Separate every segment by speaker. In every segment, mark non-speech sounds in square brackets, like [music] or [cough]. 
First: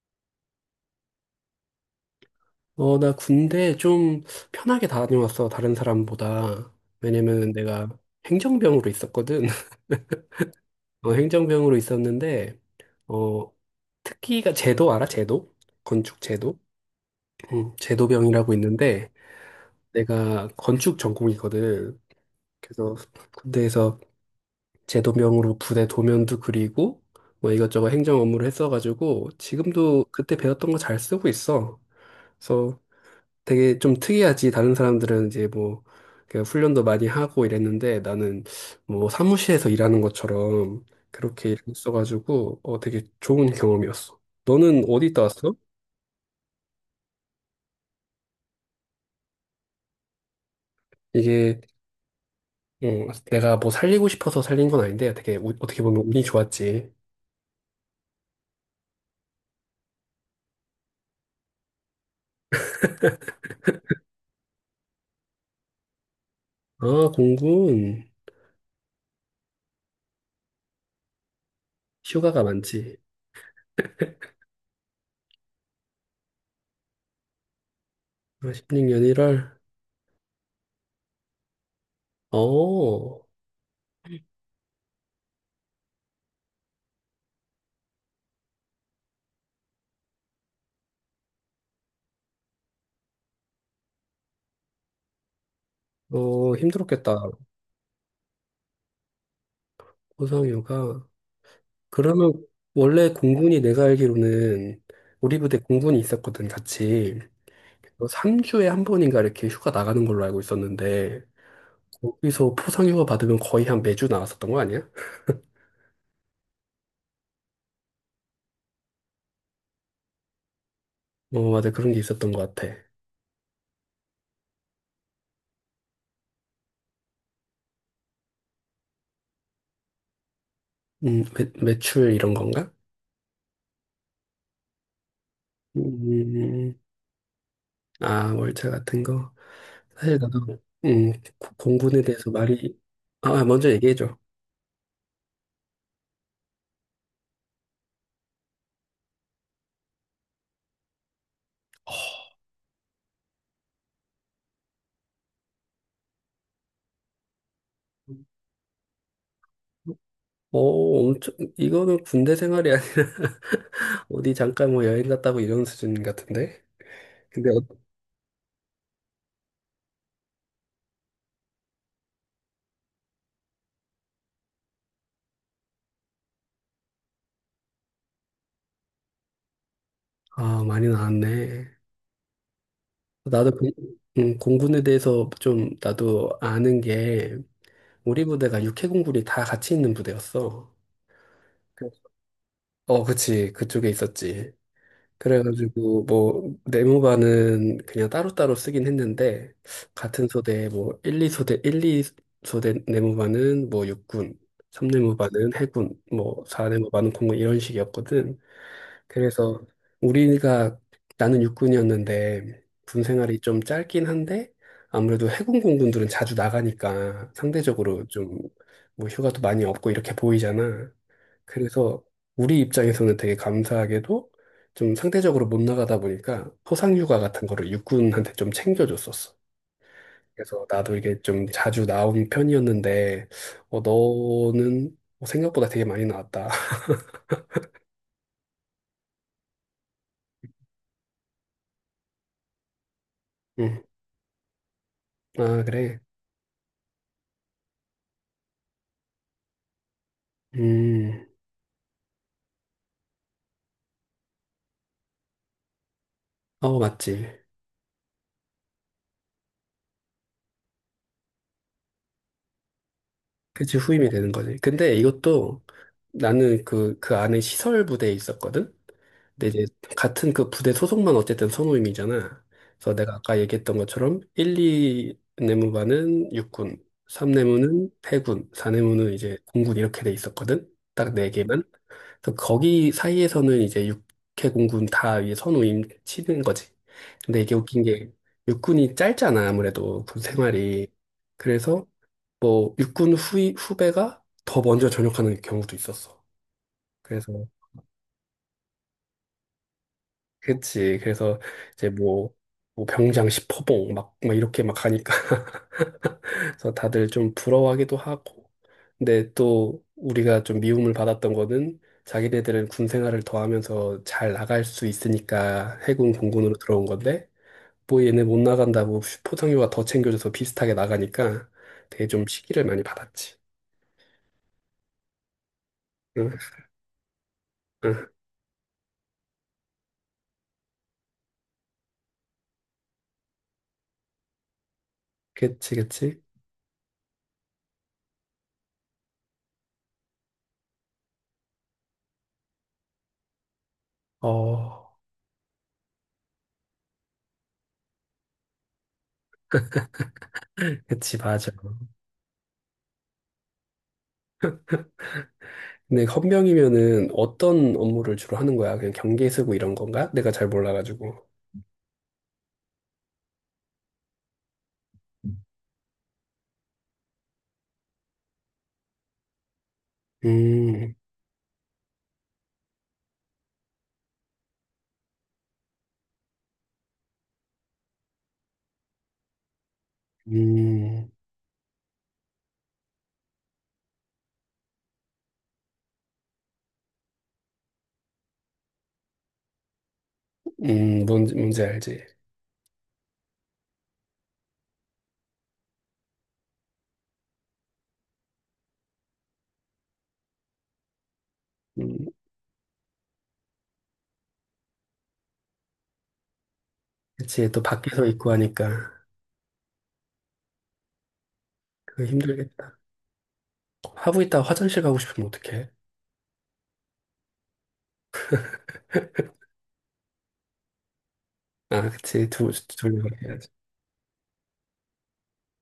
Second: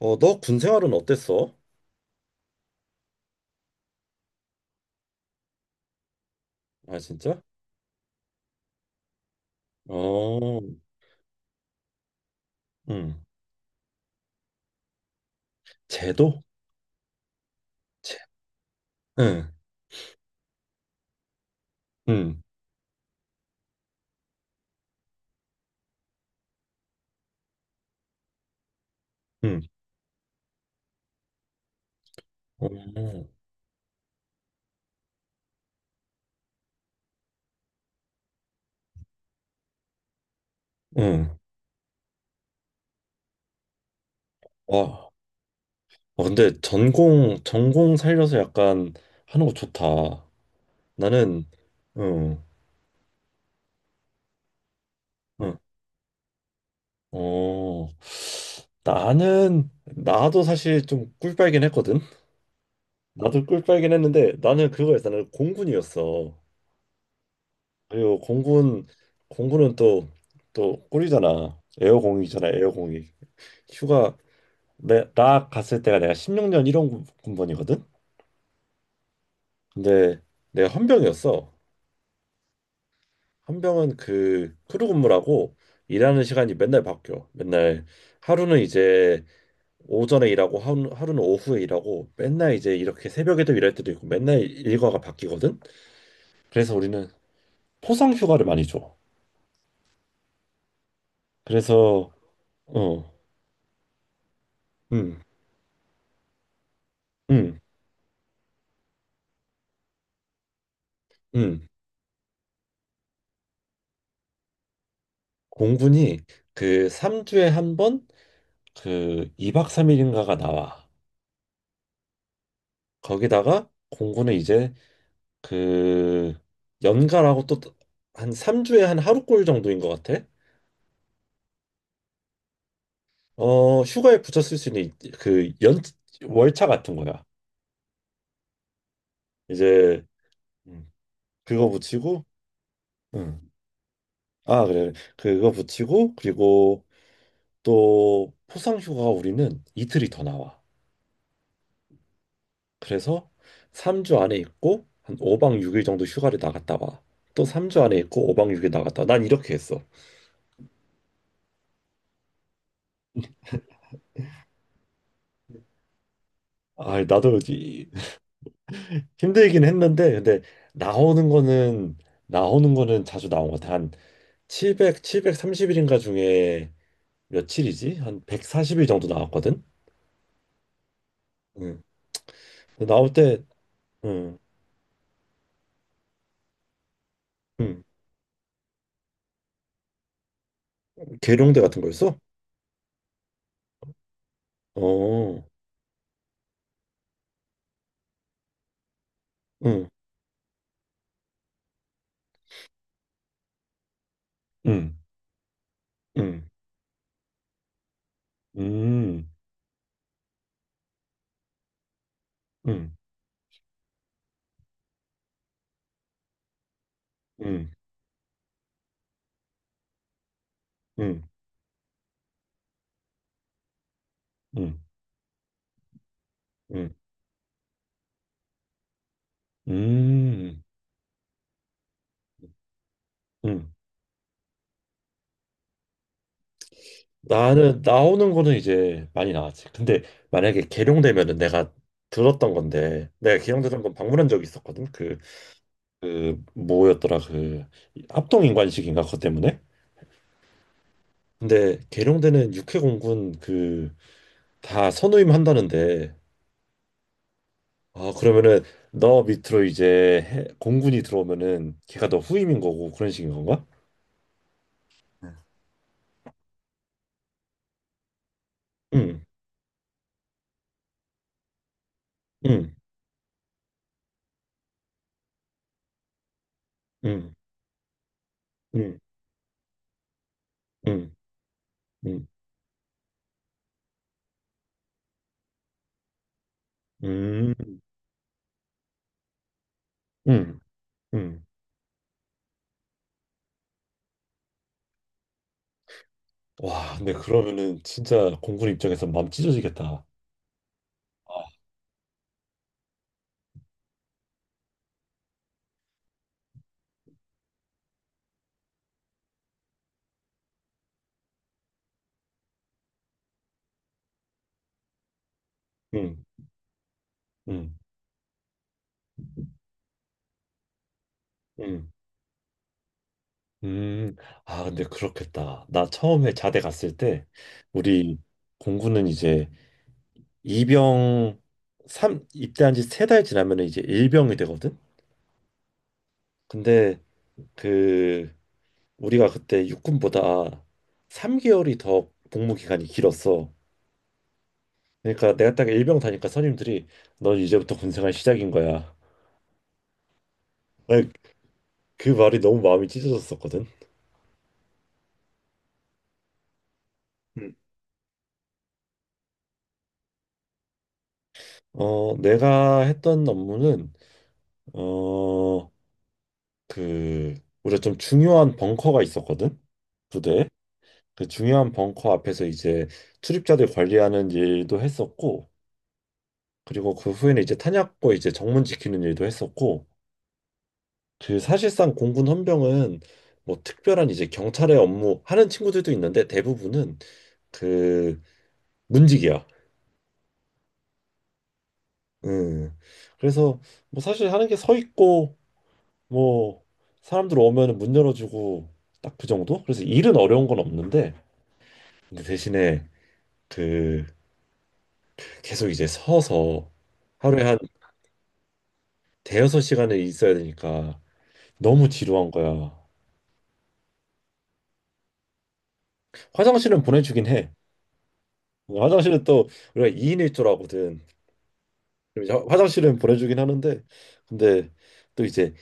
Speaker 1: 너 군 생활은 어땠어?
Speaker 2: 나 군대 좀 편하게 다녀왔어, 다른 사람보다.
Speaker 1: 아, 진짜?
Speaker 2: 왜냐면 내가 행정병으로 있었거든. [laughs]
Speaker 1: 어,
Speaker 2: 행정병으로 있었는데,
Speaker 1: 응.
Speaker 2: 어, 특기가 제도 알아? 제도? 건축
Speaker 1: 제도?
Speaker 2: 제도? 응,
Speaker 1: 제,
Speaker 2: 제도병이라고 있는데,
Speaker 1: 응,
Speaker 2: 내가 건축 전공이거든.
Speaker 1: 응,
Speaker 2: 그래서 군대에서 제도병으로 부대 도면도 그리고, 뭐 이것저것 행정 업무를 했어가지고,
Speaker 1: 응,
Speaker 2: 지금도 그때 배웠던 거 잘 쓰고 있어.
Speaker 1: 어,
Speaker 2: 그래서 되게 좀 특이하지. 다른 사람들은 이제 뭐, 그 훈련도 많이 하고 이랬는데 나는 뭐 사무실에서 일하는 것처럼
Speaker 1: 응.
Speaker 2: 그렇게 일어가지고 되게 좋은 경험이었어. 너는 어디
Speaker 1: 와,
Speaker 2: 있다 왔어?
Speaker 1: 근데 전공 살려서 약간 하는 거 좋다. 나는,
Speaker 2: 이게
Speaker 1: 응,
Speaker 2: 내가 뭐 살리고 싶어서 살린 건 아닌데 되게
Speaker 1: 응,
Speaker 2: 어떻게 보면 운이 좋았지.
Speaker 1: 어, 나도 사실 좀 꿀빨긴 했거든? 나도 꿀빨긴 했는데, 나는 그거였어. 나는 공군이었어.
Speaker 2: 아, 공군.
Speaker 1: 그리고 공군은 또 꿀이잖아.
Speaker 2: 휴가가
Speaker 1: 에어공이잖아,
Speaker 2: 많지.
Speaker 1: 에어공이. 휴가 나 갔을 때가 내가 16년 1원 군번이거든.
Speaker 2: 16년 1월.
Speaker 1: 근데 내가 헌병이었어.
Speaker 2: 어,
Speaker 1: 헌병은 그 크루 근무라고 일하는 시간이 맨날 바뀌어. 맨날 하루는 이제 오전에 일하고 하루는 오후에 일하고 맨날 이제 이렇게 새벽에도 일할 때도 있고 맨날 일과가 바뀌거든.
Speaker 2: 어,
Speaker 1: 그래서 우리는
Speaker 2: 힘들었겠다.
Speaker 1: 포상 휴가를 많이 줘.
Speaker 2: 고상휴가.
Speaker 1: 그래서.
Speaker 2: 그러면 원래
Speaker 1: 어,
Speaker 2: 공군이 내가 알기로는
Speaker 1: 음,
Speaker 2: 우리 부대 공군이 있었거든, 같이.
Speaker 1: 음,
Speaker 2: 3주에 한 번인가 이렇게 휴가 나가는 걸로 알고 있었는데,
Speaker 1: 음.
Speaker 2: 거기서 포상휴가 받으면 거의 한 매주 나왔었던 거 아니야?
Speaker 1: 공군이 그 3주에 한 번 그 2박 3일인가가 나와.
Speaker 2: 어, 맞아. 그런 게 있었던 것 같아.
Speaker 1: 거기다가 공구는 이제 그 연가라고 또 한 3주에 한 하루꼴 정도인 것 같아.
Speaker 2: 매출 이런 건가?
Speaker 1: 휴가에 붙여 쓸 수 있는 그 연, 월차
Speaker 2: 음,
Speaker 1: 같은 거야.
Speaker 2: 아, 월차 같은 거.
Speaker 1: 이제.
Speaker 2: 사실 나도,
Speaker 1: 음,
Speaker 2: 음,
Speaker 1: 그거
Speaker 2: 공군에
Speaker 1: 붙이고.
Speaker 2: 대해서 말이, 아,
Speaker 1: 음.
Speaker 2: 아, 먼저 얘기해줘.
Speaker 1: 아, 그래. 그거 붙이고, 그리고 또 포상 휴가 우리는 이틀이 더 나와. 그래서 3주 안에 있고, 한 5박 6일 정도 휴가를 나갔다 와. 또 3주 안에 있고, 5박 6일 나갔다 와. 난 이렇게 했어.
Speaker 2: 어, 엄청, 이거는 군대 생활이 아니야. [laughs] 어디 잠깐 뭐 여행 갔다고 이런 수준 같은데?
Speaker 1: 아, 나도
Speaker 2: 근데
Speaker 1: 힘들긴 했는데, 근데 나오는 거는 나오는 거는 자주 나온 것 같아. 한7백 칠백 3 0일인가 중에 며칠이지? 한 140일 정도 나왔거든.
Speaker 2: 아, 많이 나왔네.
Speaker 1: 응. 근데 나올 때.
Speaker 2: 나도 그,
Speaker 1: 응.
Speaker 2: 공군에 대해서 좀 나도 아는 게
Speaker 1: 응.
Speaker 2: 우리 부대가 육해공군이 다 같이 있는 부대였어.
Speaker 1: 계룡대 같은
Speaker 2: 그-
Speaker 1: 거였어?
Speaker 2: 어, 그치. 그쪽에 있었지.
Speaker 1: 어.
Speaker 2: 그래가지고 뭐 내무반은 그냥 따로따로 쓰긴 했는데
Speaker 1: 응.
Speaker 2: 같은 소대 뭐 1, 2소대, 일, 이 소대 내무반은 뭐 육군,
Speaker 1: 응.
Speaker 2: 3내무반은 해군,
Speaker 1: 응.
Speaker 2: 뭐 4내무반은 공군 이런 식이었거든.
Speaker 1: 음.
Speaker 2: 그래서 우리가 나는 육군이었는데
Speaker 1: 응.
Speaker 2: 군 생활이 좀 짧긴 한데 아무래도 해군 공군들은 자주 나가니까
Speaker 1: 응.
Speaker 2: 상대적으로 좀 뭐 휴가도 많이 없고 이렇게 보이잖아.
Speaker 1: 응.
Speaker 2: 그래서 우리 입장에서는 되게 감사하게도
Speaker 1: 응.
Speaker 2: 좀 상대적으로 못 나가다 보니까
Speaker 1: 응.
Speaker 2: 포상휴가 같은 거를 육군한테 좀 챙겨줬었어.
Speaker 1: 음.
Speaker 2: 그래서 나도 이게 좀 자주 나온 편이었는데
Speaker 1: 응.
Speaker 2: 어, 너는 생각보다 되게 많이 나왔다. [laughs]
Speaker 1: 나는 나오는 거는 이제 많이 나왔지. 근데 만약에 계룡되면은, 내가 들었던 건데, 내가
Speaker 2: 응.
Speaker 1: 계룡대장군 방문한 적이 있었거든. 그
Speaker 2: 아, 그래.
Speaker 1: 그 뭐였더라, 그 합동인관식인가 그것 때문에.
Speaker 2: 음.
Speaker 1: 근데 계룡대는 육해공군 그 다 선후임 한다는데.
Speaker 2: 어, 맞지.
Speaker 1: 아, 그러면은 너 밑으로 이제 공군이 들어오면은 걔가 너 후임인 거고 그런 식인 건가?
Speaker 2: 그치, 후임이 되는 거지. 근데 이것도 나는 그, 그 안에 시설 부대에 있었거든?
Speaker 1: 응,
Speaker 2: 근데 이제 같은 그 부대 소속만 어쨌든 선후임이잖아.
Speaker 1: 응,
Speaker 2: 그래서 내가 아까 얘기했던 것처럼 1, 2 내무반은 육군, 3
Speaker 1: 응,
Speaker 2: 내무는 해군, 4
Speaker 1: 응,
Speaker 2: 내무는 이제 공군 이렇게 돼 있었거든? 딱
Speaker 1: 응,
Speaker 2: 네 개만.
Speaker 1: 응,
Speaker 2: 그래서 거기 사이에서는 이제 육해 공군 다 이제 선후임 치는 거지. 근데
Speaker 1: 응,
Speaker 2: 이게 웃긴 게 육군이 짧잖아, 아무래도 군
Speaker 1: 응,
Speaker 2: 생활이.
Speaker 1: 응.
Speaker 2: 그래서 뭐 육군 후배가 더 먼저 전역하는 경우도 있었어.
Speaker 1: 와, 근데
Speaker 2: 그래서
Speaker 1: 그러면은 진짜 공군 입장에서 마음 찢어지겠다.
Speaker 2: 그치. 그래서 이제 뭐, 뭐 병장 10호봉 막 이렇게 막 가니까 [laughs] 그래서 다들 좀 부러워하기도 하고. 근데 또 우리가 좀 미움을 받았던 거는 자기네들은 군 생활을 더 하면서 잘 나갈 수 있으니까 해군
Speaker 1: 응,
Speaker 2: 공군으로 들어온 건데
Speaker 1: 응,
Speaker 2: 뭐 얘네 못 나간다고 포상휴가 더 챙겨줘서 비슷하게 나가니까
Speaker 1: 응.
Speaker 2: 되게 좀 시기를 많이 받았지.
Speaker 1: 음. 아, 근데 그렇겠다. 나
Speaker 2: 응,
Speaker 1: 처음에 자대 갔을 때,
Speaker 2: 응.
Speaker 1: 우리 공군은 이제 이병, 삼 입대한 지 세 달 지나면 이제 일병이 되거든?
Speaker 2: 그치, 그치.
Speaker 1: 근데 그, 우리가 그때 육군보다 3개월이 더 복무 기간이 길었어.
Speaker 2: 어,
Speaker 1: 그러니까 내가 딱 일병 다니까 선임들이 넌 이제부터 군생활 시작인 거야. 나
Speaker 2: 그치, 맞아.
Speaker 1: 그 말이 너무 마음이 찢어졌었거든.
Speaker 2: 근데 헌병이면은
Speaker 1: 음.
Speaker 2: 어떤 업무를 주로 하는 거야? 그냥 경계 쓰고 이런 건가? 내가 잘 몰라가지고.
Speaker 1: 내가 했던 업무는, 어, 그 우리가 좀 중요한 벙커가 있었거든. 부대에.
Speaker 2: 음,
Speaker 1: 그 중요한 벙커 앞에서 이제 출입자들 관리하는 일도 했었고, 그리고 그 후에는 이제 탄약고 이제 정문 지키는 일도 했었고.
Speaker 2: 음,
Speaker 1: 그 사실상 공군 헌병은 뭐 특별한 이제 경찰의 업무 하는 친구들도 있는데, 대부분은 그 문직이야.
Speaker 2: 뭔지 알지.
Speaker 1: 음. 그래서 뭐 사실 하는 게 서 있고, 뭐 사람들 오면은 문 열어주고, 딱 그 정도. 그래서 일은 어려운 건 없는데,
Speaker 2: 음,
Speaker 1: 근데 대신에 그 계속 이제 서서 하루에
Speaker 2: 그치,
Speaker 1: 한
Speaker 2: 또 밖에서 있고 하니까.
Speaker 1: 대여섯 시간을 있어야 되니까 너무
Speaker 2: 그거
Speaker 1: 지루한
Speaker 2: 힘들겠다.
Speaker 1: 거야.
Speaker 2: 하고 있다가 화장실 가고 싶으면 어떡해?
Speaker 1: 화장실은 보내주긴 해. 화장실은 또 우리가 2인 1조라거든.
Speaker 2: 아,
Speaker 1: 그럼
Speaker 2: 그치,
Speaker 1: 이제 화장실은
Speaker 2: 둘
Speaker 1: 보내주긴
Speaker 2: 해야지.
Speaker 1: 하는데, 근데 또 이제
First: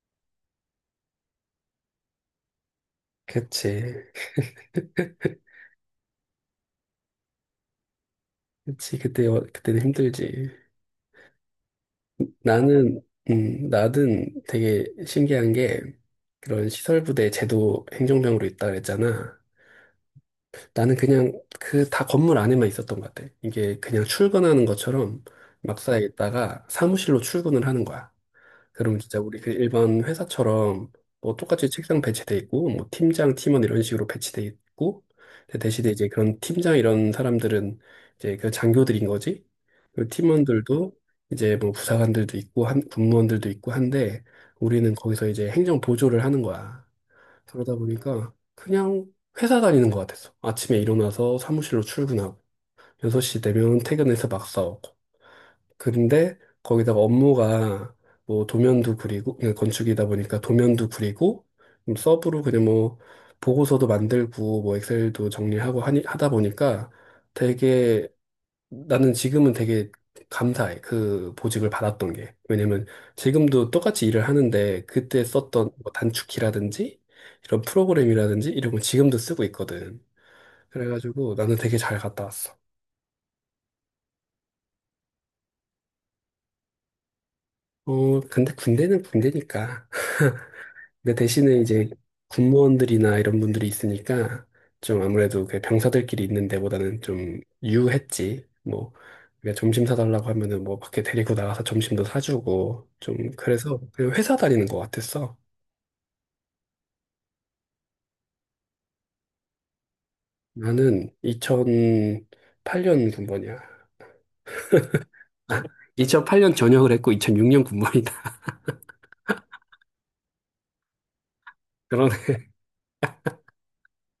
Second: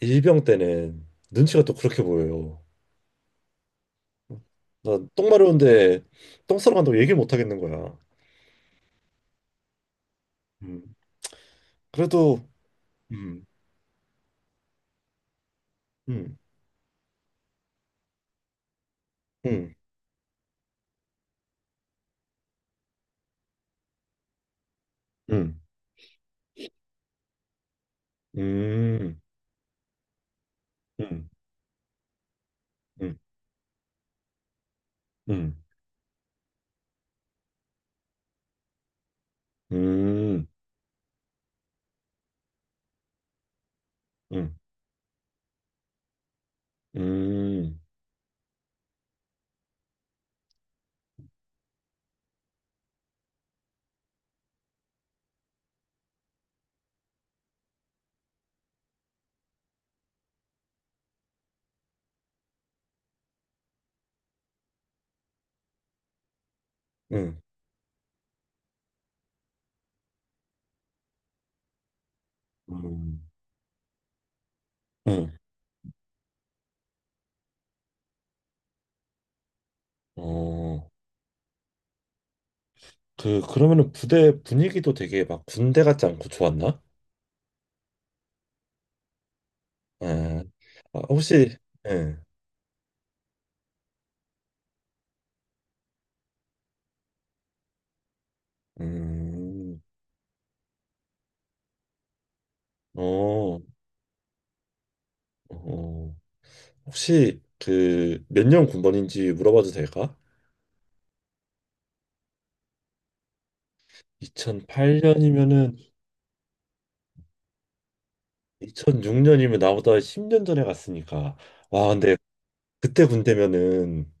Speaker 1: 일병 때는 눈치가 또 그렇게 보여요.
Speaker 2: 그치,
Speaker 1: 나 똥 마려운데 똥 싸러 간다고 얘기를 못 하겠는 거야.
Speaker 2: 그때, 그때는 힘들지.
Speaker 1: 음. 그래도.
Speaker 2: 나는,
Speaker 1: 음.
Speaker 2: 나는 되게 신기한 게
Speaker 1: 음.
Speaker 2: 그런 시설부대 제도 행정병으로 있다 그랬잖아.
Speaker 1: 음.
Speaker 2: 나는 그냥 그 다 건물 안에만 있었던 것 같아. 이게 그냥 출근하는 것처럼
Speaker 1: 음.
Speaker 2: 막사에 있다가 사무실로 출근을 하는 거야. 그럼
Speaker 1: 음.
Speaker 2: 진짜 우리 그 일반 회사처럼
Speaker 1: 음.
Speaker 2: 뭐 똑같이 책상 배치돼 있고 뭐
Speaker 1: 음.
Speaker 2: 팀장, 팀원 이런 식으로 배치돼 있고
Speaker 1: 음.
Speaker 2: 근데 대신에 이제 그런 팀장 이런 사람들은 이제 그 장교들인 거지. 그
Speaker 1: 음.
Speaker 2: 팀원들도 이제 뭐 부사관들도 있고 한 군무원들도 있고 한데
Speaker 1: 음.
Speaker 2: 우리는 거기서 이제 행정 보조를 하는 거야. 그러다
Speaker 1: 음,
Speaker 2: 보니까 그냥 회사 다니는 것 같았어. 아침에 일어나서 사무실로 출근하고 6시 되면 퇴근해서 막 싸우고. 근데 거기다가 업무가 뭐 도면도 그리고 그냥 건축이다 보니까 도면도 그리고 좀 서브로 그냥 뭐 보고서도 만들고 뭐 엑셀도 정리하고 하다 보니까
Speaker 1: 음,
Speaker 2: 되게 나는 지금은 되게 감사해. 그 보직을 받았던 게. 왜냐면
Speaker 1: 음,
Speaker 2: 지금도 똑같이 일을 하는데 그때
Speaker 1: 음.
Speaker 2: 썼던 뭐 단축키라든지 이런 프로그램이라든지 이런 거 지금도 쓰고 있거든.
Speaker 1: 어,
Speaker 2: 그래가지고 나는 되게 잘 갔다 왔어.
Speaker 1: 그러면은 부대 분위기도 되게 막 군대 같지 않고 좋았나?
Speaker 2: 어, 근데 군대는 군대니까.
Speaker 1: 예. 아,
Speaker 2: 근데
Speaker 1: 혹시.
Speaker 2: 대신에 이제
Speaker 1: 예.
Speaker 2: 군무원들이나 이런 분들이 있으니까 좀 아무래도 그 병사들끼리 있는 데보다는 좀 유했지. 뭐 그러
Speaker 1: 음.
Speaker 2: 점심 사달라고 하면은 뭐 밖에 데리고 나가서 점심도 사주고 좀
Speaker 1: 어,
Speaker 2: 그래서 그냥 회사 다니는 것 같았어.
Speaker 1: 어, 혹시 그 몇 년 군번인지 물어봐도 될까?
Speaker 2: 나는 2008년 군번이야.
Speaker 1: 2008년이면은
Speaker 2: 2008년 전역을 했고 2006년 군번이다.
Speaker 1: 2006년이면 나보다 10년 전에 갔으니까. 와,
Speaker 2: [laughs] 그런
Speaker 1: 근데 그때 군대면은,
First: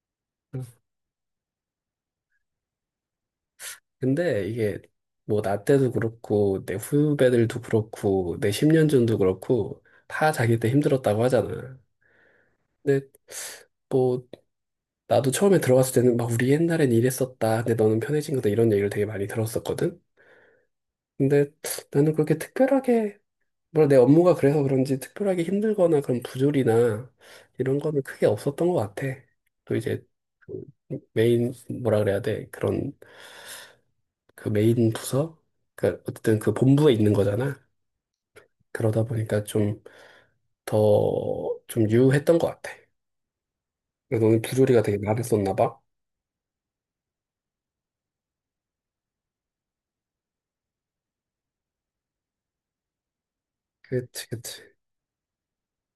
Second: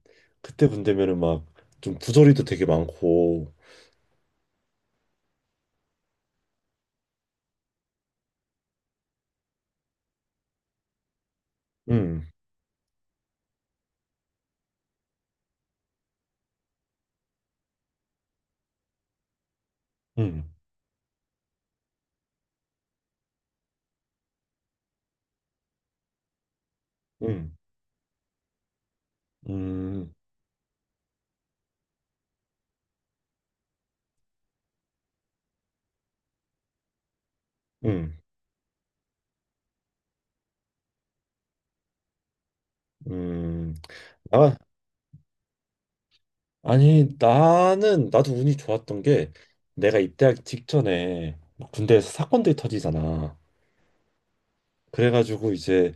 Speaker 1: 막 좀 부조리도 되게 많고.
Speaker 2: 근데 이게 뭐 나 때도 그렇고 내 후배들도 그렇고 내 10년 전도 그렇고 다 자기 때 힘들었다고 하잖아.
Speaker 1: 음,
Speaker 2: 근데 뭐 나도 처음에 들어갔을 때는 막 우리 옛날엔 이랬었다. 근데 너는 편해진 거다. 이런 얘기를 되게 많이 들었었거든.
Speaker 1: 음,
Speaker 2: 근데 나는 그렇게 특별하게 뭐 내 업무가 그래서 그런지 특별하게 힘들거나 그런 부조리나
Speaker 1: 음.
Speaker 2: 이런 거는 크게 없었던 것 같아. 또 이제
Speaker 1: 음,
Speaker 2: 그 메인 뭐라 그래야 돼? 그런 그 메인 부서 그 어쨌든 그 본부에 있는 거잖아.
Speaker 1: 음,
Speaker 2: 그러다 보니까 좀 더 좀 유했던 것 같아.
Speaker 1: 음.
Speaker 2: 너는
Speaker 1: 아,
Speaker 2: 부조리가 되게 많았었나 봐.
Speaker 1: 아니, 나도 운이 좋았던 게, 내가 입대하기 직전에 막 군대에서 사건들이 터지잖아.
Speaker 2: 그치, 그치.
Speaker 1: 그래가지고 이제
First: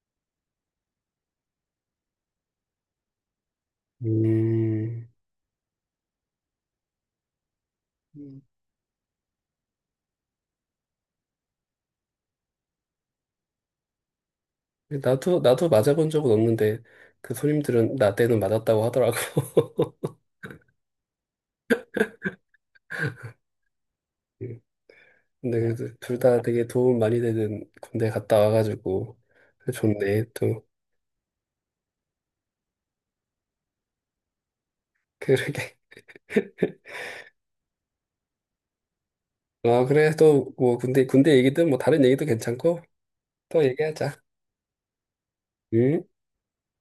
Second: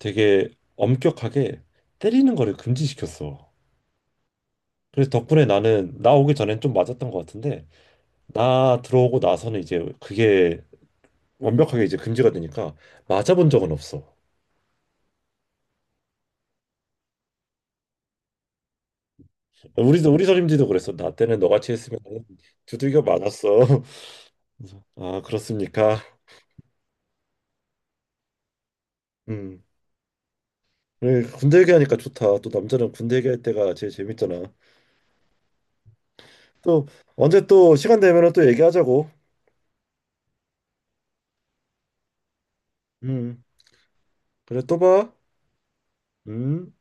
Speaker 1: 되게 엄격하게 때리는 거를 금지시켰어.
Speaker 2: 음.
Speaker 1: 그래서 덕분에 나 오기 전엔 좀 맞았던 것 같은데,
Speaker 2: 음.
Speaker 1: 나 들어오고 나서는 이제 그게 완벽하게 이제 금지가 되니까 맞아본 적은 없어.
Speaker 2: 나도, 나도 맞아본 적은 없는데, 그 손님들은 나 때는 맞았다고 하더라고. [laughs]
Speaker 1: 우리 선임지도 그랬어. 나 때는 너같이 했으면 두들겨 맞았어. [laughs]
Speaker 2: 음.
Speaker 1: 그래서, 아,
Speaker 2: 근데 그래도
Speaker 1: 그렇습니까?
Speaker 2: 둘 다 되게 도움 많이 되는 군대 갔다 와가지고,
Speaker 1: 음.
Speaker 2: 그래 좋네, 또. [laughs]
Speaker 1: 그래, 군대 얘기하니까 좋다. 또 남자는 군대 얘기할 때가 제일 재밌잖아.
Speaker 2: 그러게.
Speaker 1: 또 언제 또 시간 되면은 또 얘기하자고.
Speaker 2: 아, 그래, 또, 뭐, 군대 얘기든 뭐, 다른 얘기도 괜찮고,
Speaker 1: 음.
Speaker 2: 또 얘기하자.
Speaker 1: 그래, 또 봐.
Speaker 2: 응?
Speaker 1: 음.